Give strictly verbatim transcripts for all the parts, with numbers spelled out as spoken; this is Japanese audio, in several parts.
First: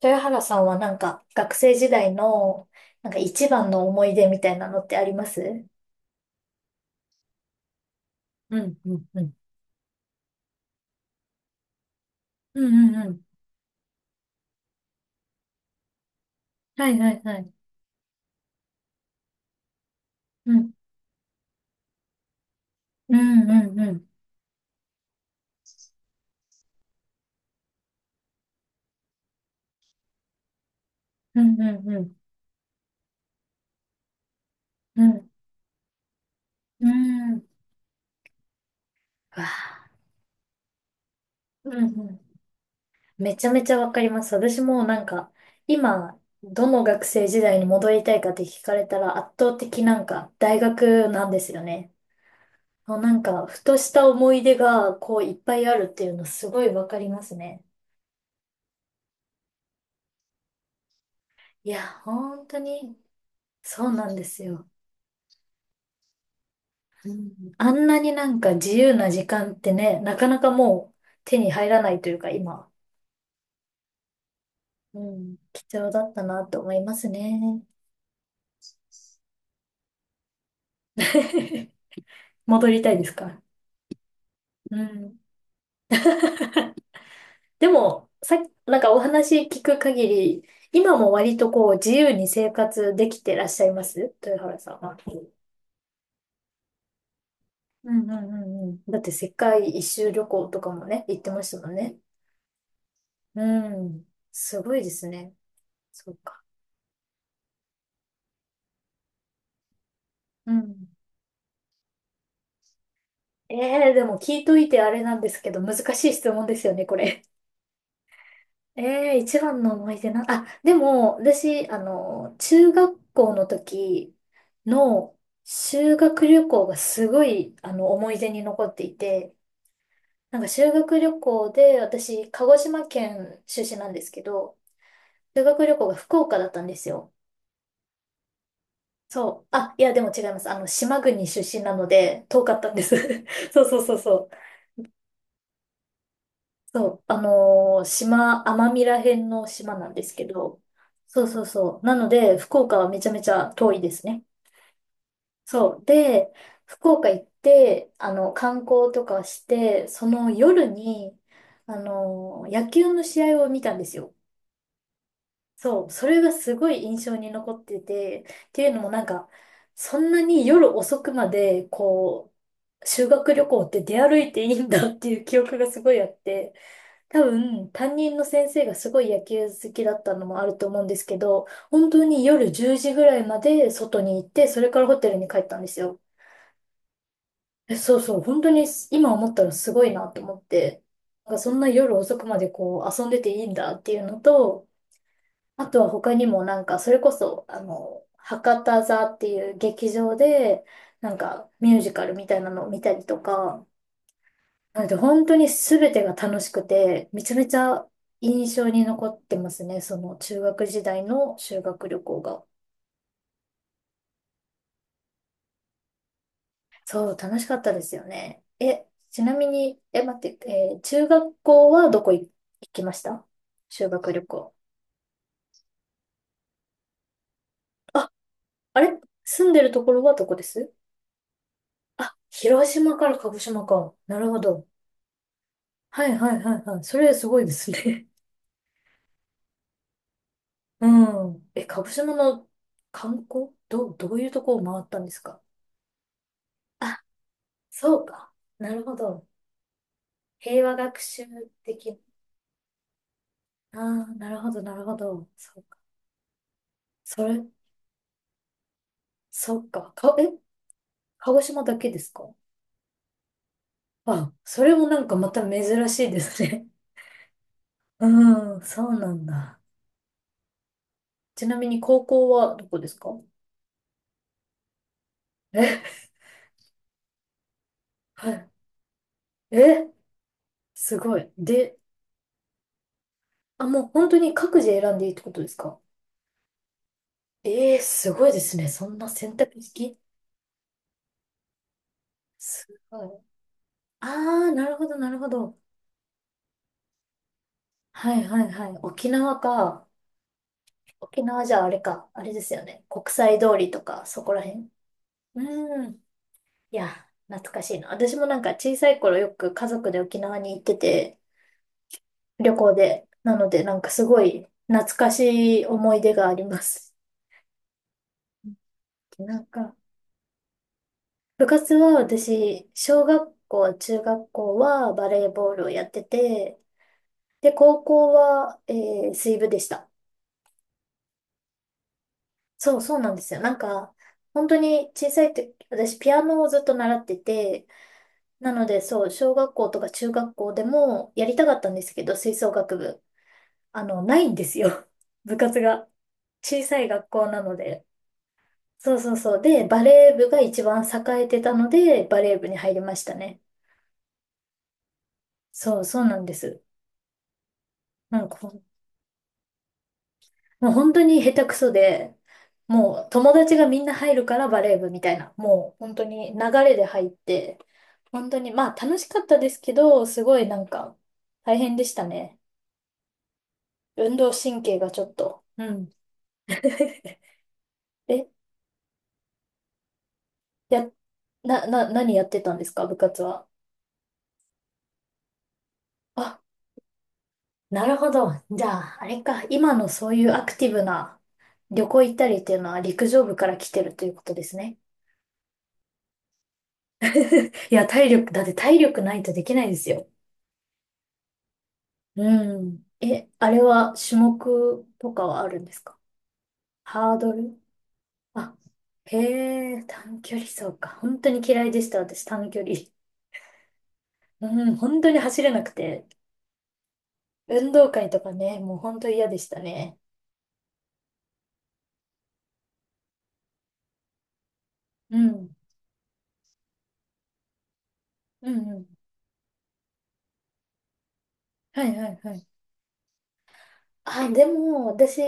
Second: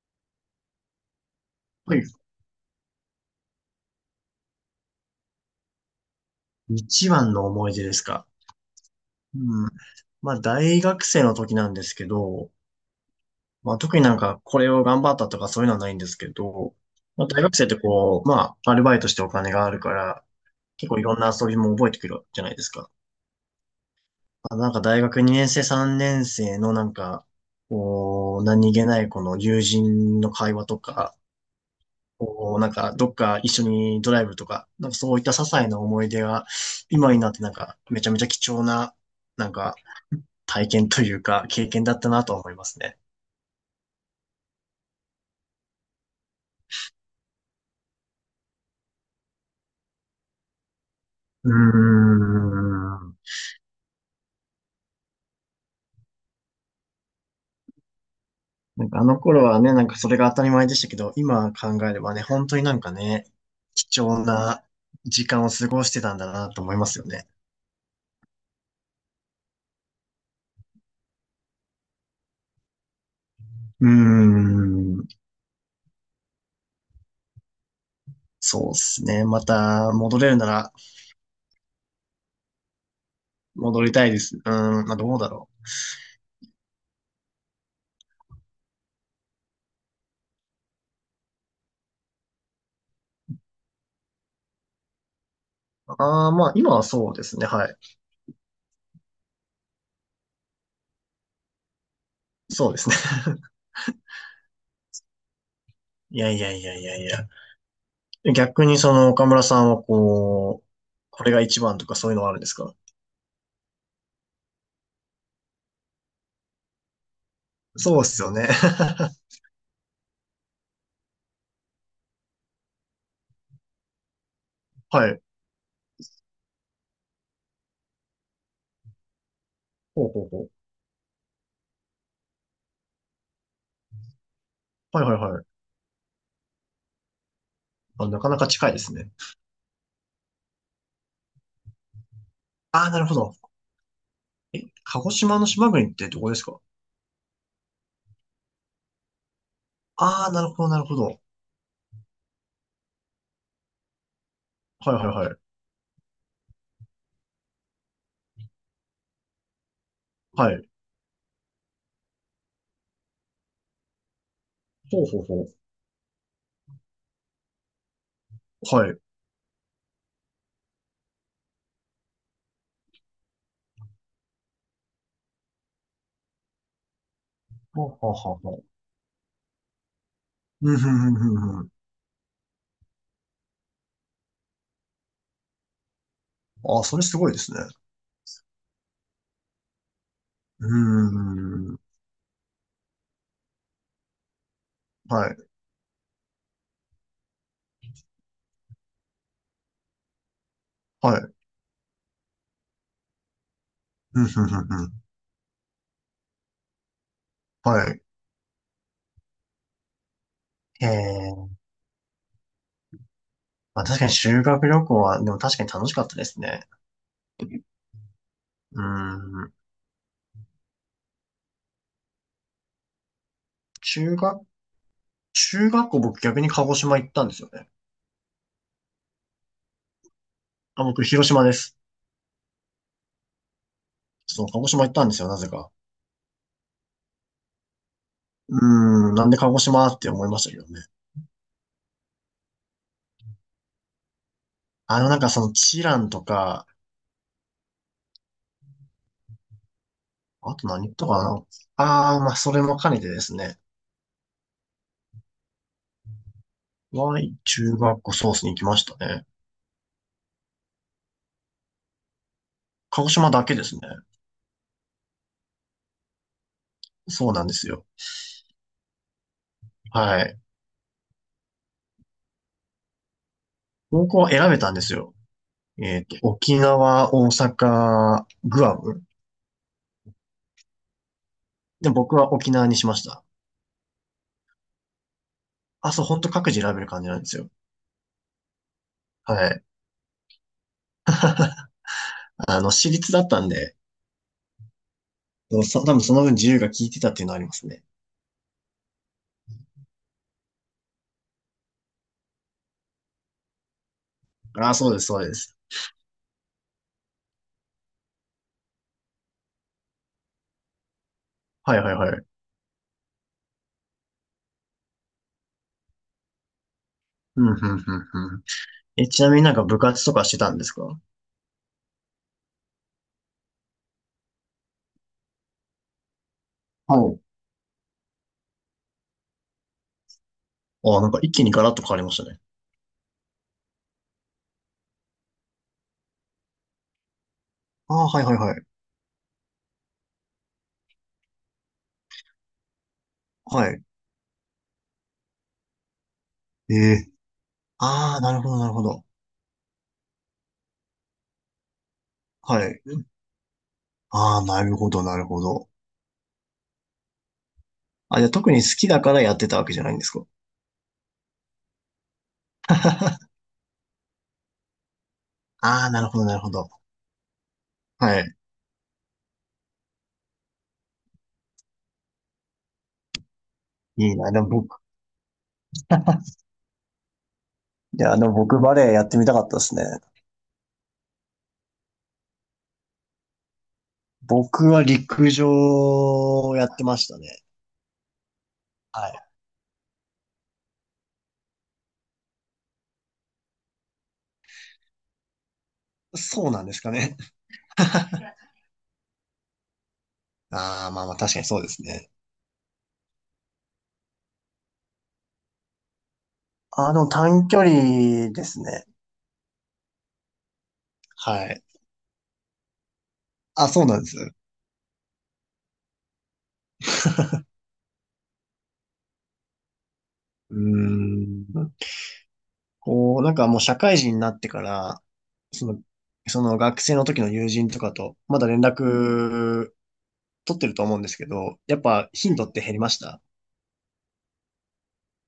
豊原さんはなんか学生時はい。代のなんか一番の思い出みたいなのってあります？一番の思い出ですか。うん、うん、うん。うん。まあ、大学生の時なんですけど、うん、うん、うん。まあ、特になんかこれを頑張ったとかそういうのはないんですけど、はい、はい、まあ、は大い。学生ってこう、まあ、アルバイトしてお金があるから、うん、結構いろんな遊びも覚えてくるじゃないですか。うん、うん、うん。まあ、なんか大学にねん生、さんねん生のなんか、こう、何気ないこの友人の会話とか、うん、うん、うん。こう、なんかどっか一緒にドライブとか、なんかうそういっん、た些細な思い出が、う今になっん。てうなんかめちゃめちゃ貴重な、なんわか体験というか、経ぁう験だんったうん。なとは思いますね。めちゃめちゃわかります。私もなんか今どの学生時代に戻りたいかって聞かれたら圧倒的なんか大学なんでうーすよね。もうなん。んかふとした思い出がこういっぱいあるっていうのすごいわかりますね。なんかあの頃はね、なんかそれが当たり前でしたけど、今い考えや、ればね、本本当当になんかにね、そう貴なん重ですなよ。時間を過ごしてたんだなと思いますようね。ん、あんなになんか自由な時間ってね、なかなかもう手に入らないというか今、うーうん。ん、貴重だったなと思いますね。そうですね。また戻れるなら 戻りたいですか？戻りたいです。ううーん、まあどん。うだろ でも、さっき、なんかお話聞く限り、今も割とこう自由に生活できてらっしゃいます豊原さんは？う。ああ、まあ今はそうですね。はい。うんうんうんうん。だって世界一周旅行とかもね、行ってましたもんね。そうですね。う ん。すごいですね。そういやいか。やいやいやいや。逆にその岡村さんはうこう、ん。これが一番とかそういうのはあるんですか？ええでも聞いといてあれなんですけど、難しい質問ですよね、これ。そうっすよ ね。え え一番の思い出な、あ、でも、私、あの、中学校の時はのい。修学旅行がすごい、あの、思い出に残っていて、ほうほうほなんかう。修学旅行で、私、鹿児島県出身なんですけど、はいはいは修い。学旅行が福岡だったんですよ。あ、なかなか近いですね。そう。あ、いや、でも違います。あの、島国出身なので、遠かったんでああ、す。なるほど。そうそうそうそう。鹿児島の島国ってどこですか？そう、あのー島、奄美ら辺の島なんですけああー、なるど、ほど、なるほど。そうそうそう。なので、福岡はめちゃめちゃ遠いですね。はいはいはい。そう。で、福岡行って、あの、観光とかして、そのは夜い。に、あのー野球の試合を見たんですよ。ほうほうほそう、それがすごい印象に残ってて、っていうう。のはもい。なんか、そんなに夜遅くまで、こう、修学旅行って出歩いていいんだっていう記憶がすごいあって、多分、ほう担ほう任のほう先ほ生がすごい野球好きだったのもあるとう。うん、思うんふでんすふんけふんど、ふん。本当に夜じゅうじぐらいまで外に行って、それからホテルに帰ったんですよ。ああ、それすごいですね。え、そうそう、本当に今思ったらすごいなと思っうて、なんかそんなーん。夜遅くまでこう遊んでていいんだっていうのと、はい。あとは他にもなんかそれこそ、あの、博多座っていう劇場で、なはんい。かミュージカルみたいなのを見たりとか、うん、ふんふんふなのん。で本当に全てが楽しくて、めちゃめちはゃい。印象に残ってますね。その中学時へ代のえ。修学旅行が。まあ確かに修学旅行は、でも確かに楽しかったですね。そう、楽しかったですよね。うーえ、ちなみん。に、え、待って、えー中学校はどこい行きました？修学中旅学、行。中学校僕逆に鹿児島行ったんですよね。あ、あれ住んでるところはどこです？あ、僕広島です。あ、広島から鹿児島か。なるほそう、鹿ど。児島行ったんですよ、なぜか。はいはいはいはい。それすごいですね。うーん、なんで鹿児島って思いましたけど ね。うん。え、鹿児島の観光どう、どういうとこを回ったあんの、でなすんかそか？の、チランとか、あ、そうか。なるほど。あ平と和何学とったか習な。的。ああ、まあ、それも兼ねてですね。ああ、なるほど、なるほど。そうか。Y それ、中学校ソースに行きましたね。そっか。か、え、鹿児島だけですか？鹿児島だけですね。あ、それもなんかまた珍しいですね。そうなんですよ。うん、そうなんだ。はい。ちなみに高校はどこですか？高校は選べたんですよ。え、えっと、沖縄、大 阪、はい。グアム。え、すごい。で、で、僕は沖縄にしました。あ、もう本当に各自選んでいいってことですか？あ、そう、ほんと各自選べる感じなんですよ。ええー、すごいですね。そんな選は択い。式あすの、私ごい。立だったんで、ああ、なるほど、なるほど。そうそ多分その分自由が効いてたっていうのはありますね。はいはいはい。沖縄か。沖縄じゃあれか、あれですよね。国際通りとか、そこら辺。ああ、そうです、そうです。うん。いや、懐かしいな。私もなんか小さい頃よく家族で沖縄に行ってて、はいはいはい。旅行で。なので、なんかすごい懐かしい思い出があります。うん、うん、うん、うん。え、ちなみなにんなんかか、部活とかしてたんですか？部活は私、小学校、中学校はバレーボールをやってて、はい。で、高校は、えー水部でした。ああ、なんか一気にガラッと変わりましたね。そう、そうなんですよ。なんか、本当に小さい時、私ピアノをずっと習ってて、ああ、はいはいなはい。ので、そう、小学校とか中学校でもやりたかったんですけど、吹奏楽部、はい。あの、ないんですよ。部活が。小えさい学え。校なので。ああ、なるほど、なるほそうど。そうそう。で、バレー部が一番栄えてたので、バレー部には入りい。ましたね。ああ、なるほど、なるほど。そうそうなんです。あ、なじんゃあかほ特にん、好きだからやってたわけじゃないんですか？もう本当に下手くそで、もう友達がみんな入るからバレー部みたいな、もうああ、本な当るほど、にな流るほど。れで入って、は本い。当に、まあ楽しかったですけど、すごいなんか大変でしたね。い運い動な。でも神経僕、がちょっと。うん。いや、でえ、も僕バレエやってみたかったですね。や、な、な、何やってたんですか、部活は。僕は陸上あ、をやってましたね。なるほど。じゃあ、あはい。れか。今のそういうアクティブな旅行行ったりっていうのは陸上部から来てるということですね。そうなんですかね。いや、体力、だって体力ないとできないですよ。ああ、まあまあ確かにそうですね。うん。え、あれは種目とかはあるんですか？あの、ハード短距ル、離であ、すね。へえ、短距離走か。本当にはい。嫌いでした、私、短距離。あ、そうなんです。うん、本当に走れなくて。運動会とかね、もう本当嫌でしたね。うーん。こう、なんかもう社会人になってから、うん。その、その学生の時の友人とかと、まだう連んうん。絡取ってると思うんですけど、やっはいはぱいは頻度い。って減りました？あ、でも、私、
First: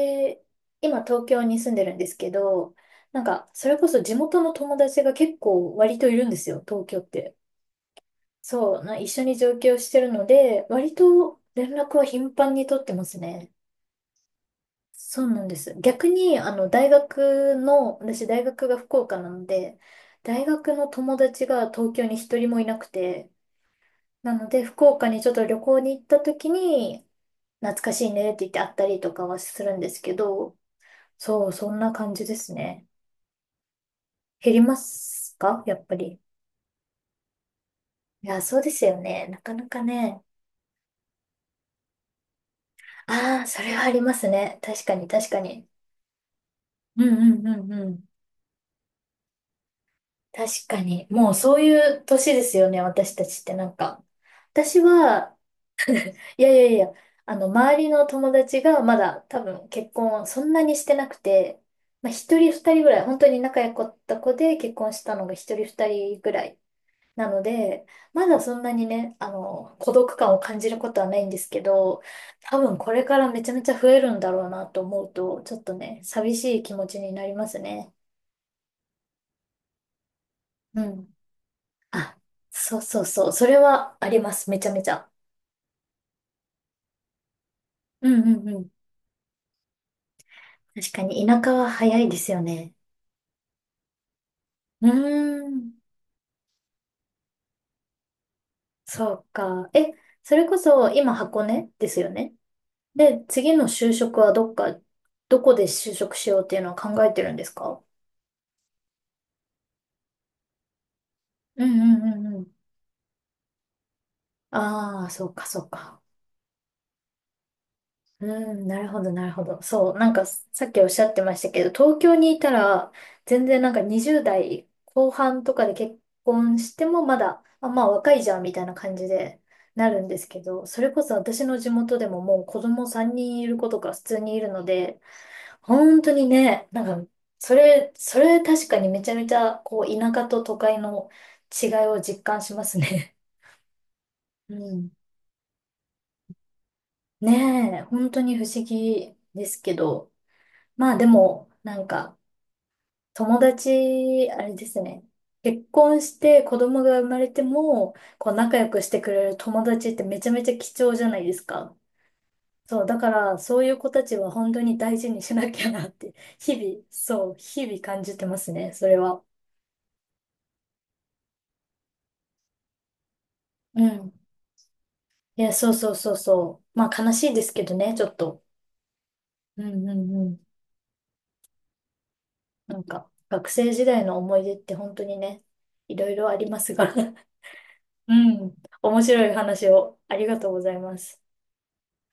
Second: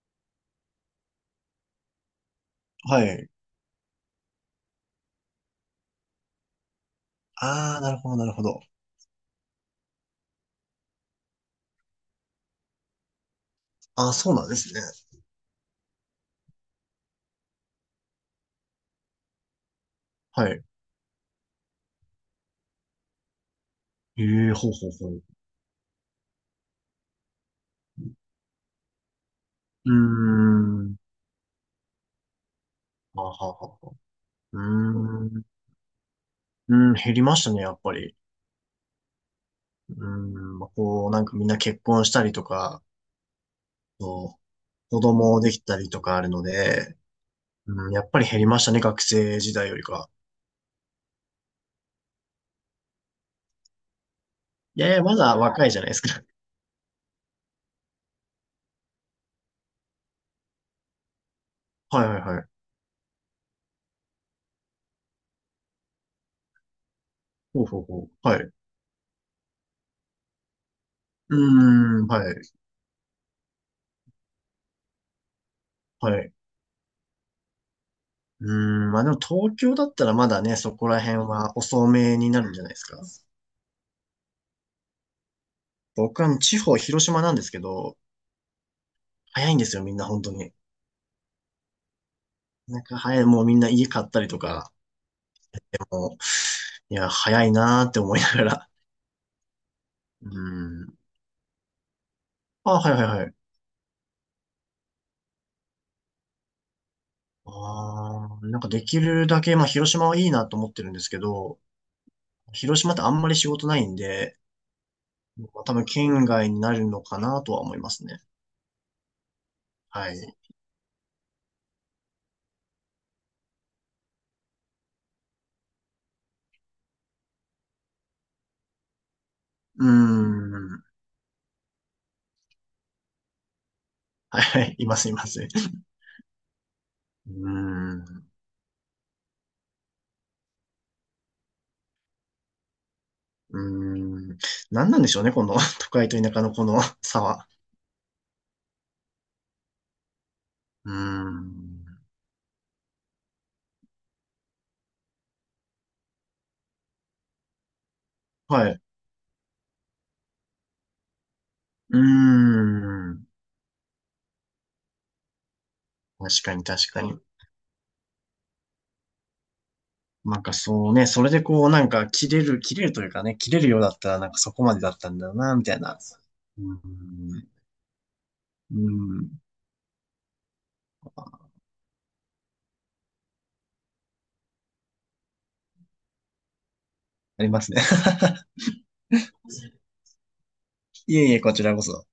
今東京に住んでるんですけど、はなんい。か、それこそ地元の友達が結構割といるんですよ、東京って。ああ、なるほど、なるほど。そう、な、一緒に上京してるので、割と連絡は頻繁に取ってますね。ああ、そうなんですね。そうなんです。逆に、あの、大学の、私大学が福岡なので、大はい。学の友達が東京に一人もいなくて、えなのえ、で、ほう福ほう岡ほにう。ちょっと旅行に行った時に、懐かしいねって言って会ったりとかはするんうでーすけど、ん。そう、そんな感じですね。あははは。減うりますーん。か、やっぱり？うん、減りましたね、やっぱり。いや、そうですよね。なかなかうーね。ん、まあ、こう、なんかみんな結婚したりとか、ああ、それはありますそう、ね。確か子に、確か供できに。たりとかあるので、うんうんうんううん、やん。っぱり減りましたね、学生時代よりか。確かに。もうそういう年ですよね、私たちってなんか。私いやいや、まは、だ若いい。じゃないですか。いやいやいや、あの、周りの友達がまだ多分結婚そんなにしてなくて、はまいあ、はい一はい。人二人ぐらい、本当に仲良かった子で結婚したのが一人二人ぐらいなのほうほうで、ほまう。はだい。うそんなにね、あの、孤独感を感じることはないんーですけど、ん、はい、多分これからめちゃめちゃ増えるんだろうなと思うと、ちょっとね、はい。寂しい気持ちになりますね。うーん、まあでも東京だったらまだね、そうこらん。辺は遅あ、めになるんじゃないでそうすそか。うそう、それはあります、めちゃめちゃ。僕は地方、広島なんですけど、うんうんうん。早いんですよ、みんな本当に。確かに田舎は早いですよね。なんか早い、もうみんな家買ったりとか、うーん。もう、いや、早いなーって思いながら。そうか。え、うそれこーそん。今箱根ですよね。あ、はいはいで、はい。次の就職はどっか、どこで就職しようっていうのを考えてるんですか？あー、なんかできるだけ、まあ広島はいいなと思ってるんですけど、うんうんうんうん。広島ってあんまり仕事ないんで、ああ、そうかまそあう多分か。県外になるのかなとは思いますね。うん、なるほどなるほど。そう、なはんい。かさっきおっしゃってましたけど、東京にいたら、全然なんかにじゅうだい代後半とかで結婚してもまだ、あ、まあ若いじゃんみたいな感じでうーなるんですけど、そん。れこそ私の地元でももう子供さんにんいる子とか普通にいはいるはのい、いまで、すいます。本当にね、なんか、うそれ、ーそん。れ確かにめちゃめちゃ、こう、田舎と都会の違いを実感しますね。うーん。うん。何なんでしょうね、この 都会と田舎のこの 差は。ねえ、本当に不思議ですけど。うまーあでも、なんん。か、友達、あれですね。結婚して子供が生まれても、こう、仲は良い。くしてくれる友達ってめちゃめちゃ貴重じゃないですか。うーそう、だかん。ら、そういう子たちは本当に大事にしなきゃなって、確か日に々、確かに。そう、日々感じてますね、それは。なんかそうね、それでこうなんか切れる、切れるというかね、切れるよううだったん。らなんかそこまでだったんだよいや、な、みそうたいそうな。そううそーう。まあ悲しいでん。すけどね、ちょっと。うーん。うんうんうん。なんか、学生時代の思い出って本当にね、いろいろありますが。ありますね。う ん。面白い話をありがとうございまいす。えいえ、こちらこそ。